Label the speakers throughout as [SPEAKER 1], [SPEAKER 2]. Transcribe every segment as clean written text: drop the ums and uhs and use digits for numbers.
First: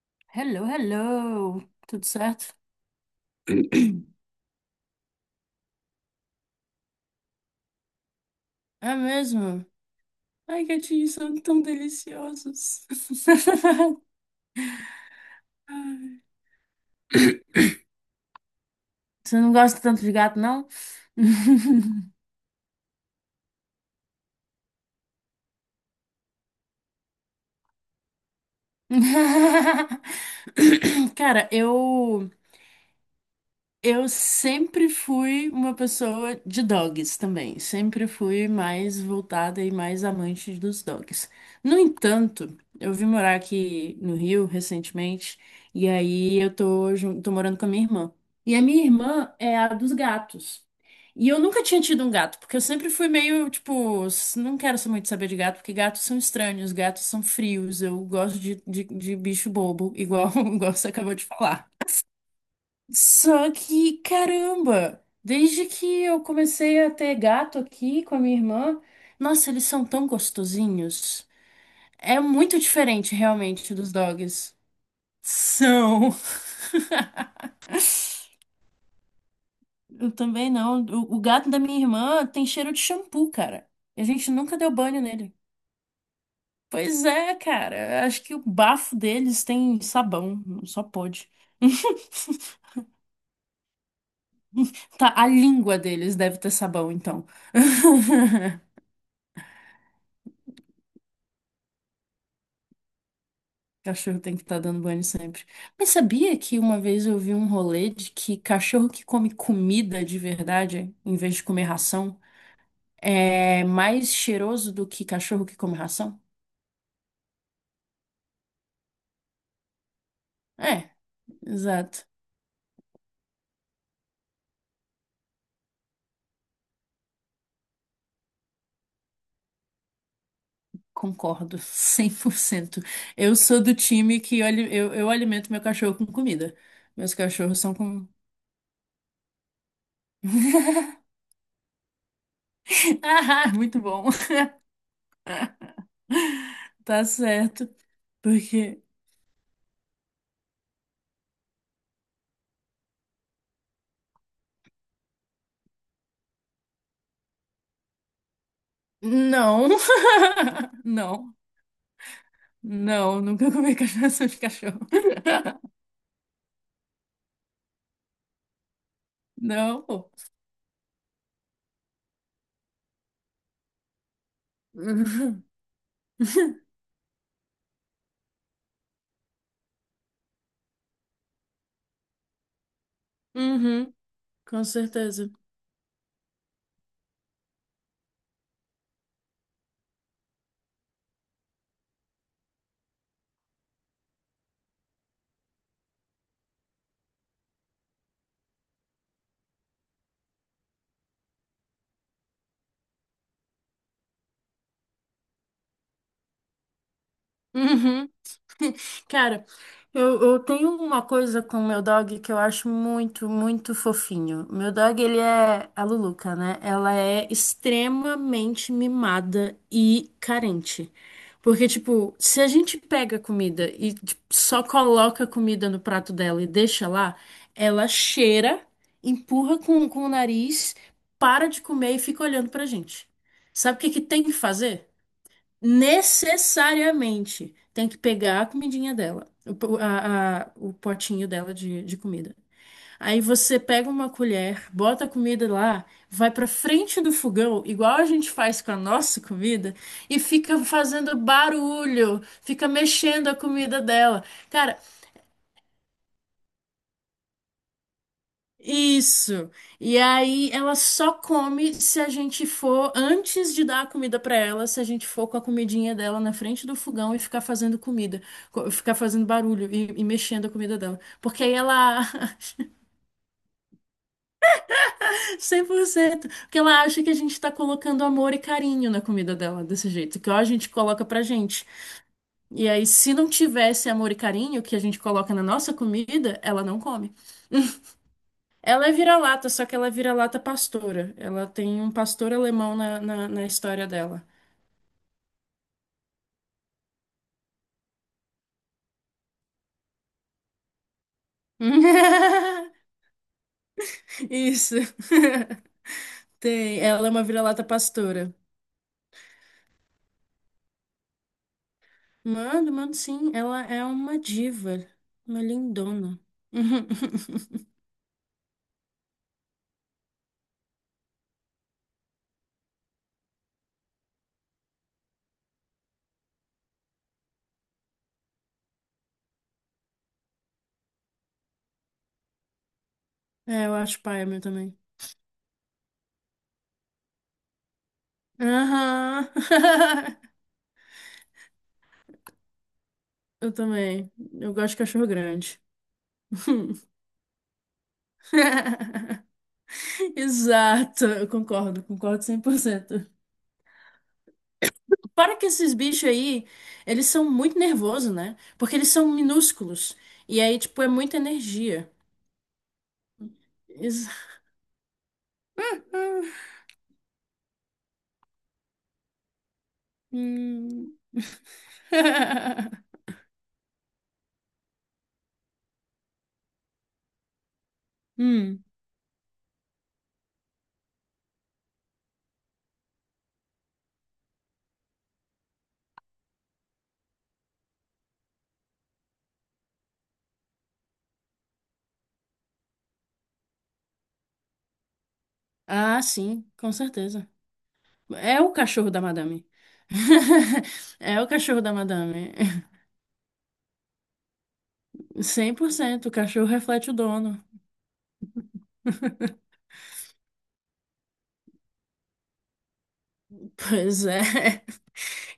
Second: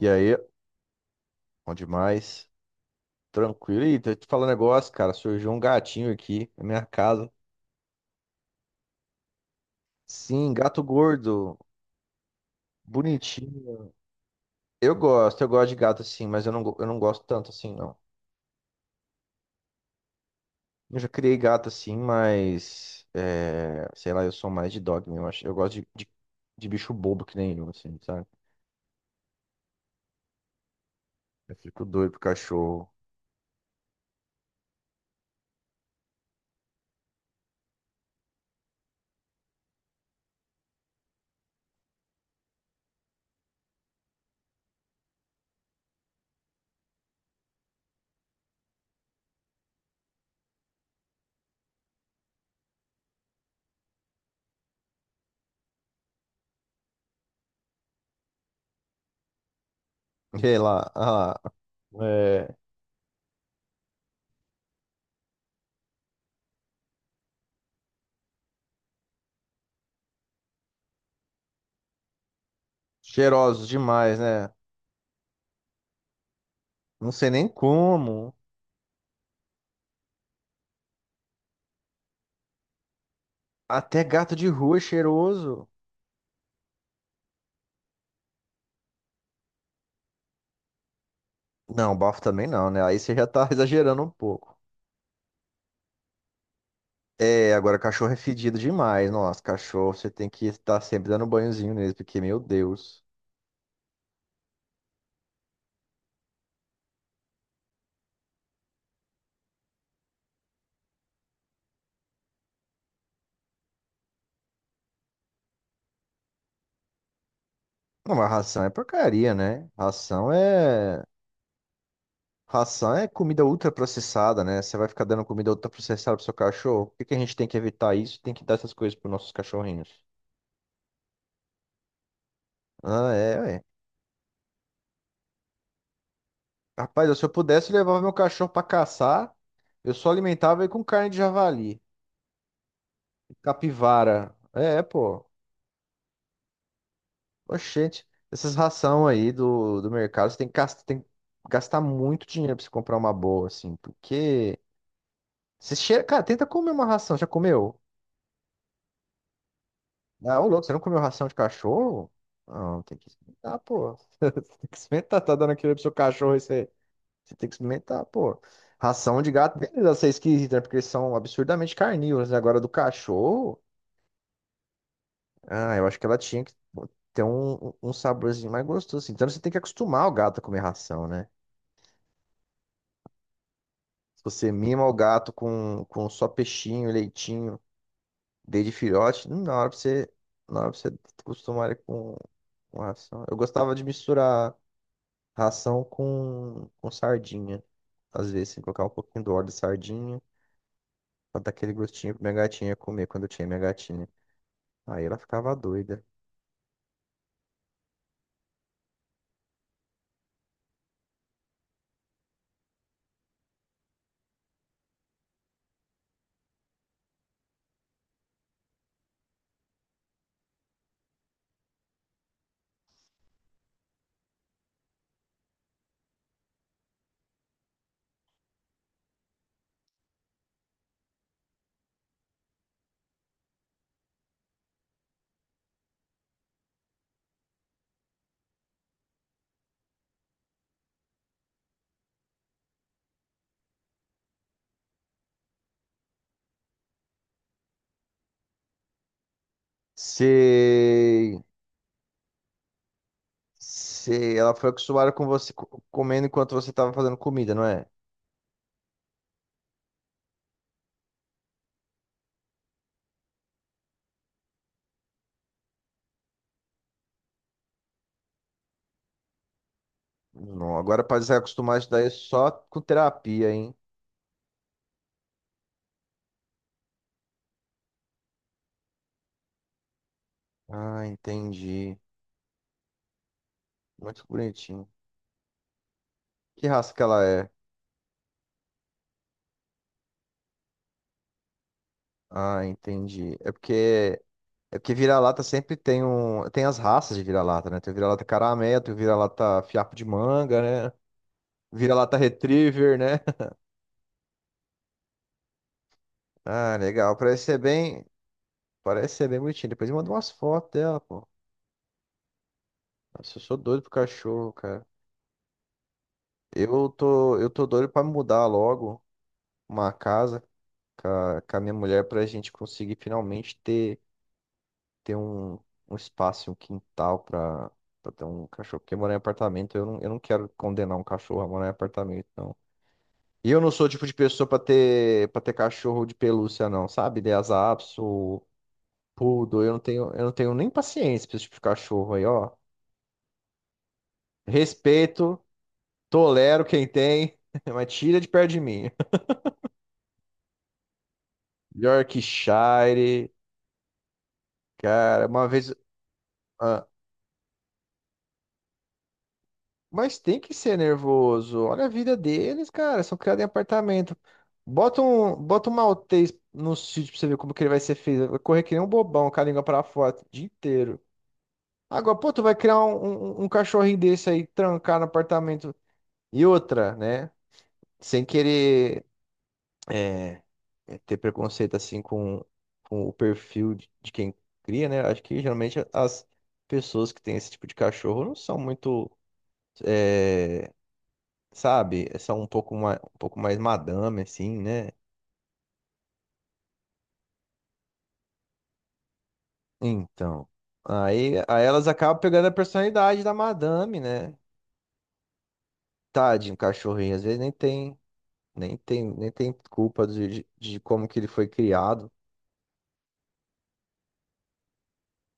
[SPEAKER 1] E aí,
[SPEAKER 2] Hello, hello!
[SPEAKER 1] bom
[SPEAKER 2] Tudo
[SPEAKER 1] demais.
[SPEAKER 2] certo?
[SPEAKER 1] Tranquilo. Ih, tô te falando um negócio, cara. Surgiu um gatinho aqui na minha casa.
[SPEAKER 2] É mesmo?
[SPEAKER 1] Sim,
[SPEAKER 2] Ai,
[SPEAKER 1] gato
[SPEAKER 2] gatinhos são
[SPEAKER 1] gordo.
[SPEAKER 2] tão deliciosos.
[SPEAKER 1] Bonitinho. Eu gosto de gato
[SPEAKER 2] Ai.
[SPEAKER 1] assim, mas eu não gosto tanto assim, não.
[SPEAKER 2] Você não gosta tanto de gato, não?
[SPEAKER 1] Eu já criei gato assim, sei lá, eu sou mais de dog mesmo. Eu gosto de bicho bobo que nem eu, assim, sabe?
[SPEAKER 2] Cara,
[SPEAKER 1] Eu fico doido pro
[SPEAKER 2] eu.
[SPEAKER 1] cachorro.
[SPEAKER 2] Eu sempre fui uma pessoa de dogs também. Sempre fui mais voltada e mais amante dos dogs. No entanto, eu vim morar aqui no Rio recentemente e aí eu tô, tô morando com a minha irmã. E a minha irmã é a dos gatos. E eu nunca tinha tido um gato, porque eu sempre fui meio, tipo, não quero só muito saber de gato, porque gatos são estranhos, gatos são frios, eu gosto de bicho bobo, igual,
[SPEAKER 1] Sei
[SPEAKER 2] igual você
[SPEAKER 1] lá.
[SPEAKER 2] acabou de falar.
[SPEAKER 1] É,
[SPEAKER 2] Só que, caramba, desde que eu comecei a ter gato aqui com a minha irmã, nossa, eles são tão gostosinhos. É muito diferente
[SPEAKER 1] Cheirosos
[SPEAKER 2] realmente dos
[SPEAKER 1] demais, né?
[SPEAKER 2] dogs. São.
[SPEAKER 1] Não sei nem como.
[SPEAKER 2] Eu também não. O gato da minha irmã tem cheiro de shampoo, cara. E
[SPEAKER 1] Até
[SPEAKER 2] a gente
[SPEAKER 1] gato de
[SPEAKER 2] nunca deu
[SPEAKER 1] rua é
[SPEAKER 2] banho nele.
[SPEAKER 1] cheiroso.
[SPEAKER 2] Pois é, cara. Acho que o bafo deles tem sabão. Só pode.
[SPEAKER 1] Não, bafo também não, né? Aí você já tá exagerando um pouco.
[SPEAKER 2] Tá, a língua deles deve ter sabão, então.
[SPEAKER 1] É, agora cachorro é fedido demais. Nossa, cachorro, você tem que estar sempre dando banhozinho nele, porque, meu Deus.
[SPEAKER 2] Cachorro tem que estar dando banho sempre. Mas sabia que uma vez eu vi um rolê de que cachorro que come comida de verdade, em vez de comer ração, é mais cheiroso do que cachorro que come ração?
[SPEAKER 1] Não, mas ração é porcaria, né? Ração
[SPEAKER 2] É,
[SPEAKER 1] é.
[SPEAKER 2] exato.
[SPEAKER 1] Ração é comida ultraprocessada, né? Você vai ficar dando comida ultraprocessada pro seu cachorro. Por que que a gente tem que evitar isso? Tem que dar essas coisas pros nossos cachorrinhos.
[SPEAKER 2] Concordo, 100%.
[SPEAKER 1] Ah,
[SPEAKER 2] Eu
[SPEAKER 1] é, ué.
[SPEAKER 2] sou do time que eu alimento meu cachorro com comida. Meus
[SPEAKER 1] Rapaz, se eu
[SPEAKER 2] cachorros
[SPEAKER 1] pudesse,
[SPEAKER 2] são
[SPEAKER 1] eu levava
[SPEAKER 2] com.
[SPEAKER 1] meu cachorro pra caçar. Eu só alimentava ele com carne de javali,
[SPEAKER 2] Ah, muito bom.
[SPEAKER 1] capivara. É, pô.
[SPEAKER 2] Tá certo.
[SPEAKER 1] Oxente, essas
[SPEAKER 2] Porque.
[SPEAKER 1] ração aí do mercado, você tem que gastar, tem que gastar muito dinheiro pra você comprar uma boa, assim, porque você cheira, cara, tenta comer uma ração, já comeu?
[SPEAKER 2] Não.
[SPEAKER 1] Ah, ô louco, você não comeu ração de
[SPEAKER 2] Não.
[SPEAKER 1] cachorro? Não, tem que
[SPEAKER 2] Não, nunca
[SPEAKER 1] experimentar,
[SPEAKER 2] comi
[SPEAKER 1] pô.
[SPEAKER 2] cachaça de
[SPEAKER 1] Tem que
[SPEAKER 2] cachorro.
[SPEAKER 1] experimentar, tá dando aquilo pro seu cachorro, você tem que experimentar, pô. Ração de gato,
[SPEAKER 2] Não.
[SPEAKER 1] beleza, essa é esquisita, né? Porque eles são absurdamente carnívoros, né? Agora do cachorro,
[SPEAKER 2] Uhum.
[SPEAKER 1] ah, eu acho que ela tinha que ter um, um saborzinho mais gostoso, assim. Então você tem que acostumar o gato a comer ração, né?
[SPEAKER 2] Uhum,
[SPEAKER 1] Se você
[SPEAKER 2] com
[SPEAKER 1] mima o
[SPEAKER 2] certeza.
[SPEAKER 1] gato com só peixinho, leitinho, desde filhote, na hora pra você acostumar ele com ração. Eu gostava de misturar ração com sardinha. Às vezes, assim, colocar um pouquinho do óleo de sardinha pra dar aquele gostinho pra minha gatinha comer quando eu tinha minha gatinha. Aí ela ficava doida.
[SPEAKER 2] Uhum. Cara, eu tenho uma coisa com o meu dog que eu acho muito, muito fofinho. Meu dog, ele é a Luluca, né? Ela é extremamente mimada e carente. Porque, tipo, se a gente pega comida e tipo, só coloca comida no prato dela e deixa lá, ela cheira, empurra com o nariz, para de comer e fica olhando pra gente. Sabe o que que tem que fazer? Necessariamente tem que pegar a comidinha dela, o, po- a- o potinho dela de comida. Aí você pega uma colher, bota a comida lá, vai pra frente do fogão, igual a gente faz com a nossa comida, e fica fazendo
[SPEAKER 1] Sei.
[SPEAKER 2] barulho, fica mexendo a comida dela.
[SPEAKER 1] Sei. Ela foi
[SPEAKER 2] Cara,
[SPEAKER 1] acostumada com você comendo enquanto você tava fazendo comida, não é?
[SPEAKER 2] Isso. E aí ela só come se a gente for, antes de dar a comida pra ela, se a gente for com a comidinha dela na frente do fogão e ficar fazendo comida, ficar fazendo barulho e mexendo a
[SPEAKER 1] Não,
[SPEAKER 2] comida dela.
[SPEAKER 1] agora pra
[SPEAKER 2] Porque aí
[SPEAKER 1] desacostumar isso
[SPEAKER 2] ela
[SPEAKER 1] daí é só com terapia, hein?
[SPEAKER 2] 100%, porque ela acha que a gente tá colocando amor e carinho na comida dela desse jeito, que ó, a gente
[SPEAKER 1] Ah,
[SPEAKER 2] coloca pra gente.
[SPEAKER 1] entendi.
[SPEAKER 2] E aí se não tivesse amor e
[SPEAKER 1] Muito
[SPEAKER 2] carinho que a
[SPEAKER 1] bonitinho.
[SPEAKER 2] gente coloca na nossa comida, ela
[SPEAKER 1] Que
[SPEAKER 2] não
[SPEAKER 1] raça que
[SPEAKER 2] come.
[SPEAKER 1] ela é?
[SPEAKER 2] Ela é vira-lata, só que ela é vira-lata pastora. Ela tem um pastor
[SPEAKER 1] Ah,
[SPEAKER 2] alemão
[SPEAKER 1] entendi.
[SPEAKER 2] na história dela.
[SPEAKER 1] É porque vira-lata sempre tem um, tem as raças de vira-lata, né? Tem o vira-lata caramelo, tem o vira-lata fiapo de manga, né? Vira-lata retriever, né?
[SPEAKER 2] Isso.
[SPEAKER 1] Ah,
[SPEAKER 2] Tem. Ela é
[SPEAKER 1] legal.
[SPEAKER 2] uma vira-lata pastora.
[SPEAKER 1] Parece ser bem bonitinho. Depois me manda umas fotos dela, pô.
[SPEAKER 2] Mano, sim.
[SPEAKER 1] Nossa, eu sou
[SPEAKER 2] Ela
[SPEAKER 1] doido
[SPEAKER 2] é
[SPEAKER 1] pro
[SPEAKER 2] uma
[SPEAKER 1] cachorro, cara.
[SPEAKER 2] diva. Uma lindona.
[SPEAKER 1] Eu tô doido pra mudar logo uma casa com a minha mulher pra gente conseguir finalmente ter um, um espaço, um quintal pra ter um cachorro. Porque morar em apartamento, eu não quero condenar um cachorro a morar em apartamento, não. E eu
[SPEAKER 2] É,
[SPEAKER 1] não
[SPEAKER 2] eu
[SPEAKER 1] sou o
[SPEAKER 2] acho
[SPEAKER 1] tipo de
[SPEAKER 2] paia meu
[SPEAKER 1] pessoa
[SPEAKER 2] também.
[SPEAKER 1] para ter cachorro de pelúcia, não, sabe? Lhasa Apso,
[SPEAKER 2] Aham.
[SPEAKER 1] Poodle, eu não tenho nem paciência pra esse tipo de cachorro aí, ó.
[SPEAKER 2] Eu também. Eu gosto de cachorro
[SPEAKER 1] Respeito,
[SPEAKER 2] grande.
[SPEAKER 1] tolero quem tem, mas tira de perto de mim.
[SPEAKER 2] Exato. Eu concordo, concordo 100%.
[SPEAKER 1] Yorkshire, cara,
[SPEAKER 2] Para que
[SPEAKER 1] uma vez.
[SPEAKER 2] esses bichos aí,
[SPEAKER 1] ah,
[SPEAKER 2] eles são muito nervosos, né? Porque eles são minúsculos.
[SPEAKER 1] Mas tem
[SPEAKER 2] E
[SPEAKER 1] que
[SPEAKER 2] aí,
[SPEAKER 1] ser
[SPEAKER 2] tipo, é muita
[SPEAKER 1] nervoso. Olha a
[SPEAKER 2] energia.
[SPEAKER 1] vida deles, cara. São criados em apartamento.
[SPEAKER 2] Ex-
[SPEAKER 1] Bota um maltês no sítio pra você ver como que ele vai ser feito. Vai correr que nem um bobão com a língua pra fora o dia
[SPEAKER 2] Hum.
[SPEAKER 1] inteiro. Agora, pô, tu vai criar um cachorrinho desse aí, trancar no apartamento. E outra, né? Sem
[SPEAKER 2] Hum.
[SPEAKER 1] querer é, ter preconceito assim com o perfil de quem cria, né? Acho que geralmente as pessoas que têm esse tipo de cachorro não são muito. é, sabe? São um pouco mais madame, assim, né?
[SPEAKER 2] Ah, sim, com certeza. É o cachorro da madame.
[SPEAKER 1] Então,
[SPEAKER 2] É o cachorro
[SPEAKER 1] aí
[SPEAKER 2] da
[SPEAKER 1] elas acabam
[SPEAKER 2] madame.
[SPEAKER 1] pegando a personalidade da madame, né?
[SPEAKER 2] Cem por cento o cachorro
[SPEAKER 1] Tadinho,
[SPEAKER 2] reflete o
[SPEAKER 1] cachorrinho, às vezes
[SPEAKER 2] dono.
[SPEAKER 1] nem tem, nem tem, nem tem culpa de de como que ele foi criado.
[SPEAKER 2] Pois é.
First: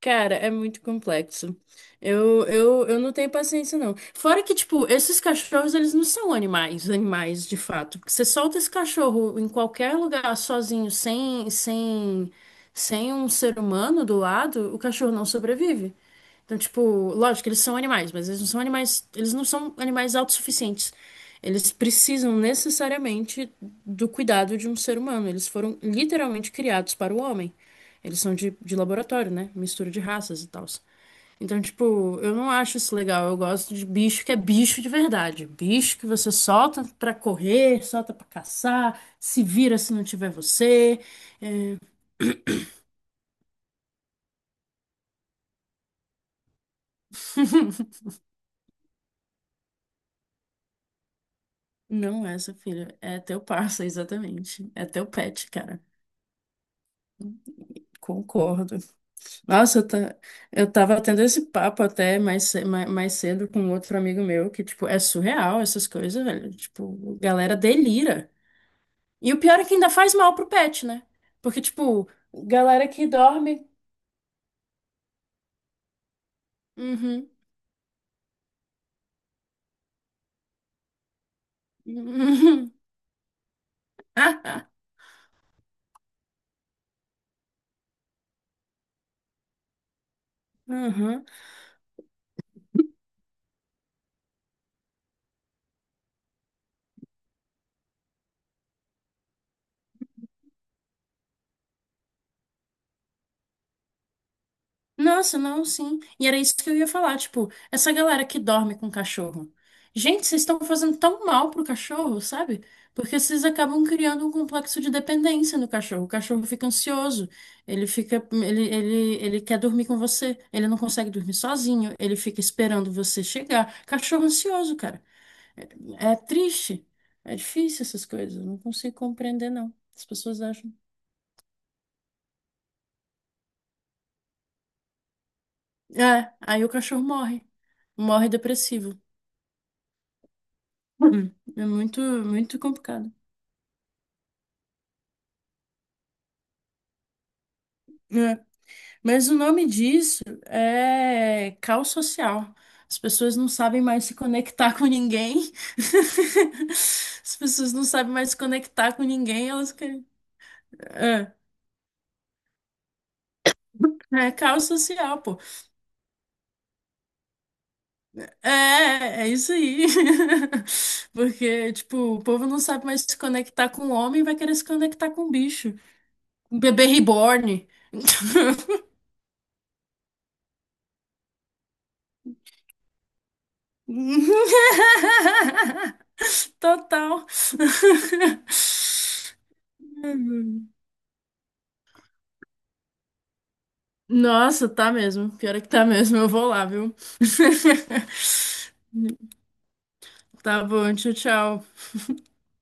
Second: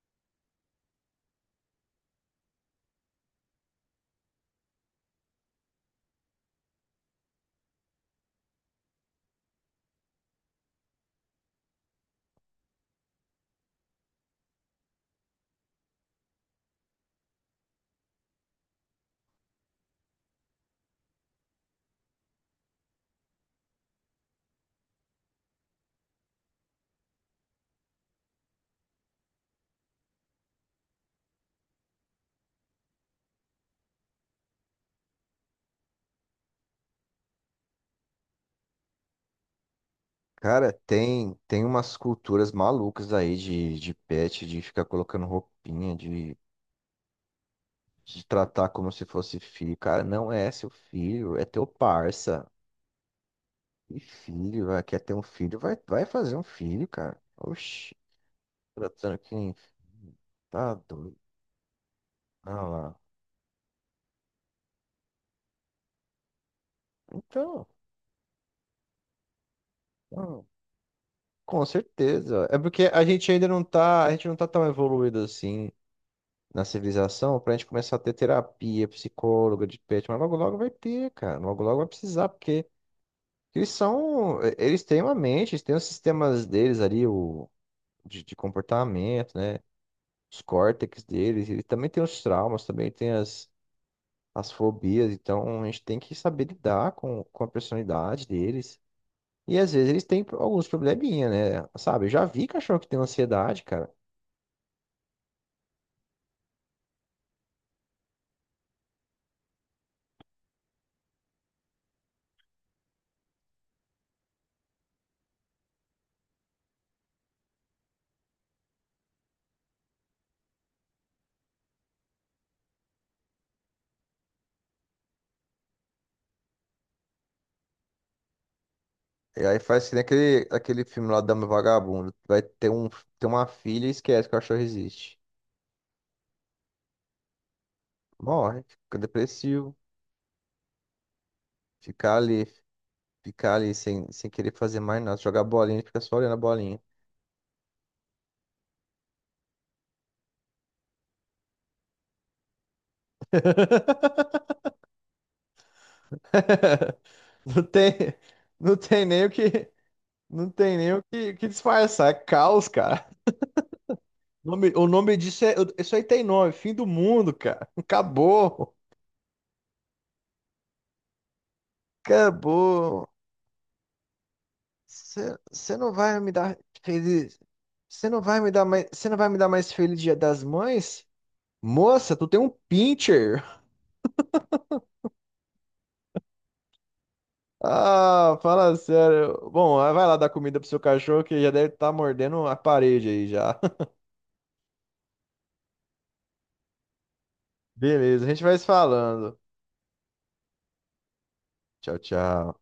[SPEAKER 2] Cara, é muito complexo. Eu não tenho paciência, não. Fora que, tipo, esses cachorros, eles não são animais, animais de fato. Porque você solta esse cachorro em qualquer lugar sozinho, sem um ser humano do lado, o cachorro não sobrevive. Então, tipo, lógico, eles são animais, mas eles não são animais, eles não são animais autossuficientes. Eles precisam necessariamente do cuidado de um ser humano. Eles foram literalmente criados para o homem. Eles são de laboratório, né? Mistura de raças e tal. Então, tipo, eu não acho isso legal. Eu gosto de bicho que é bicho de verdade. Bicho que você solta pra correr, solta pra caçar, se vira se não tiver
[SPEAKER 1] Cara,
[SPEAKER 2] você.
[SPEAKER 1] tem umas culturas malucas aí de pet, de ficar colocando roupinha, de tratar como se fosse filho. Cara, não é seu filho, é teu
[SPEAKER 2] Não é,
[SPEAKER 1] parça.
[SPEAKER 2] seu filho. É teu parça,
[SPEAKER 1] E filho,
[SPEAKER 2] exatamente. É
[SPEAKER 1] quer
[SPEAKER 2] teu
[SPEAKER 1] ter um
[SPEAKER 2] pet,
[SPEAKER 1] filho,
[SPEAKER 2] cara.
[SPEAKER 1] vai fazer um filho, cara. Oxi.
[SPEAKER 2] Concordo.
[SPEAKER 1] Tratando que nem.
[SPEAKER 2] Nossa, eu
[SPEAKER 1] Tá
[SPEAKER 2] tava
[SPEAKER 1] doido.
[SPEAKER 2] tendo esse papo até mais,
[SPEAKER 1] Ah lá.
[SPEAKER 2] mais cedo com outro amigo meu, que, tipo, é surreal essas coisas, velho. Tipo, galera
[SPEAKER 1] Então,
[SPEAKER 2] delira. E o pior é que ainda faz mal
[SPEAKER 1] ah,
[SPEAKER 2] pro pet, né? Porque,
[SPEAKER 1] com
[SPEAKER 2] tipo,
[SPEAKER 1] certeza. É porque
[SPEAKER 2] galera que dorme.
[SPEAKER 1] a gente não tá tão evoluído assim na
[SPEAKER 2] Uhum.
[SPEAKER 1] civilização pra gente começar a ter terapia, psicóloga de pet, mas logo logo vai ter, cara. Logo logo vai precisar, porque
[SPEAKER 2] Uhum.
[SPEAKER 1] eles são, eles têm uma mente, eles têm os sistemas deles ali, o de comportamento, né? Os córtex
[SPEAKER 2] Uhum.
[SPEAKER 1] deles, eles também têm os traumas, também tem as, as fobias, então a gente tem que saber lidar com a personalidade deles. E às vezes eles têm alguns probleminha, né? Sabe? Eu já vi cachorro que tem ansiedade, cara.
[SPEAKER 2] Nossa, não, sim. E era isso que eu ia falar, tipo, essa galera que dorme com cachorro. Gente, vocês estão fazendo tão mal pro cachorro, sabe? Porque vocês acabam criando um complexo de dependência no cachorro. O cachorro fica ansioso, ele quer dormir com você, ele não consegue dormir sozinho, ele fica esperando você chegar. Cachorro ansioso, cara. É triste. É difícil essas coisas, eu não consigo
[SPEAKER 1] E
[SPEAKER 2] compreender,
[SPEAKER 1] aí
[SPEAKER 2] não.
[SPEAKER 1] faz que nem
[SPEAKER 2] As pessoas
[SPEAKER 1] aquele,
[SPEAKER 2] acham.
[SPEAKER 1] aquele filme lá da Dama e o Vagabundo. Vai ter uma filha e esquece que o cachorro existe.
[SPEAKER 2] É, aí o cachorro morre. Morre
[SPEAKER 1] Morre, fica
[SPEAKER 2] depressivo.
[SPEAKER 1] depressivo,
[SPEAKER 2] É muito,
[SPEAKER 1] fica ali,
[SPEAKER 2] muito complicado.
[SPEAKER 1] fica ali sem, sem querer fazer mais nada. Jogar bolinha, ele fica só olhando a bolinha.
[SPEAKER 2] É. Mas o nome disso é caos social. As pessoas não sabem mais se conectar com ninguém. As
[SPEAKER 1] Não
[SPEAKER 2] pessoas não
[SPEAKER 1] tem,
[SPEAKER 2] sabem mais se
[SPEAKER 1] não
[SPEAKER 2] conectar com
[SPEAKER 1] tem nem o
[SPEAKER 2] ninguém,
[SPEAKER 1] que,
[SPEAKER 2] elas querem.
[SPEAKER 1] não tem nem o que,
[SPEAKER 2] É,
[SPEAKER 1] o que disfarçar. É caos, cara.
[SPEAKER 2] é caos
[SPEAKER 1] O nome
[SPEAKER 2] social, pô.
[SPEAKER 1] disso é, isso aí tem nome, fim do mundo, cara. Acabou.
[SPEAKER 2] É, é isso aí. Porque, tipo, o povo não sabe mais
[SPEAKER 1] Acabou.
[SPEAKER 2] se conectar com o homem, vai querer se conectar com o bicho.
[SPEAKER 1] Você não vai me dar
[SPEAKER 2] Um bebê
[SPEAKER 1] feliz.
[SPEAKER 2] reborn.
[SPEAKER 1] Você não vai me dar mais. Você não vai me dar mais feliz Dia das Mães? Moça, tu tem um pincher.
[SPEAKER 2] Total.
[SPEAKER 1] Ah, fala sério. Bom, ah, vai lá dar comida pro seu cachorro que já deve estar mordendo a parede aí já.
[SPEAKER 2] Nossa, tá mesmo. Pior é que tá mesmo. Eu vou lá, viu?
[SPEAKER 1] Beleza, a gente vai se falando.
[SPEAKER 2] Tá bom, tchau, tchau.
[SPEAKER 1] Tchau, tchau.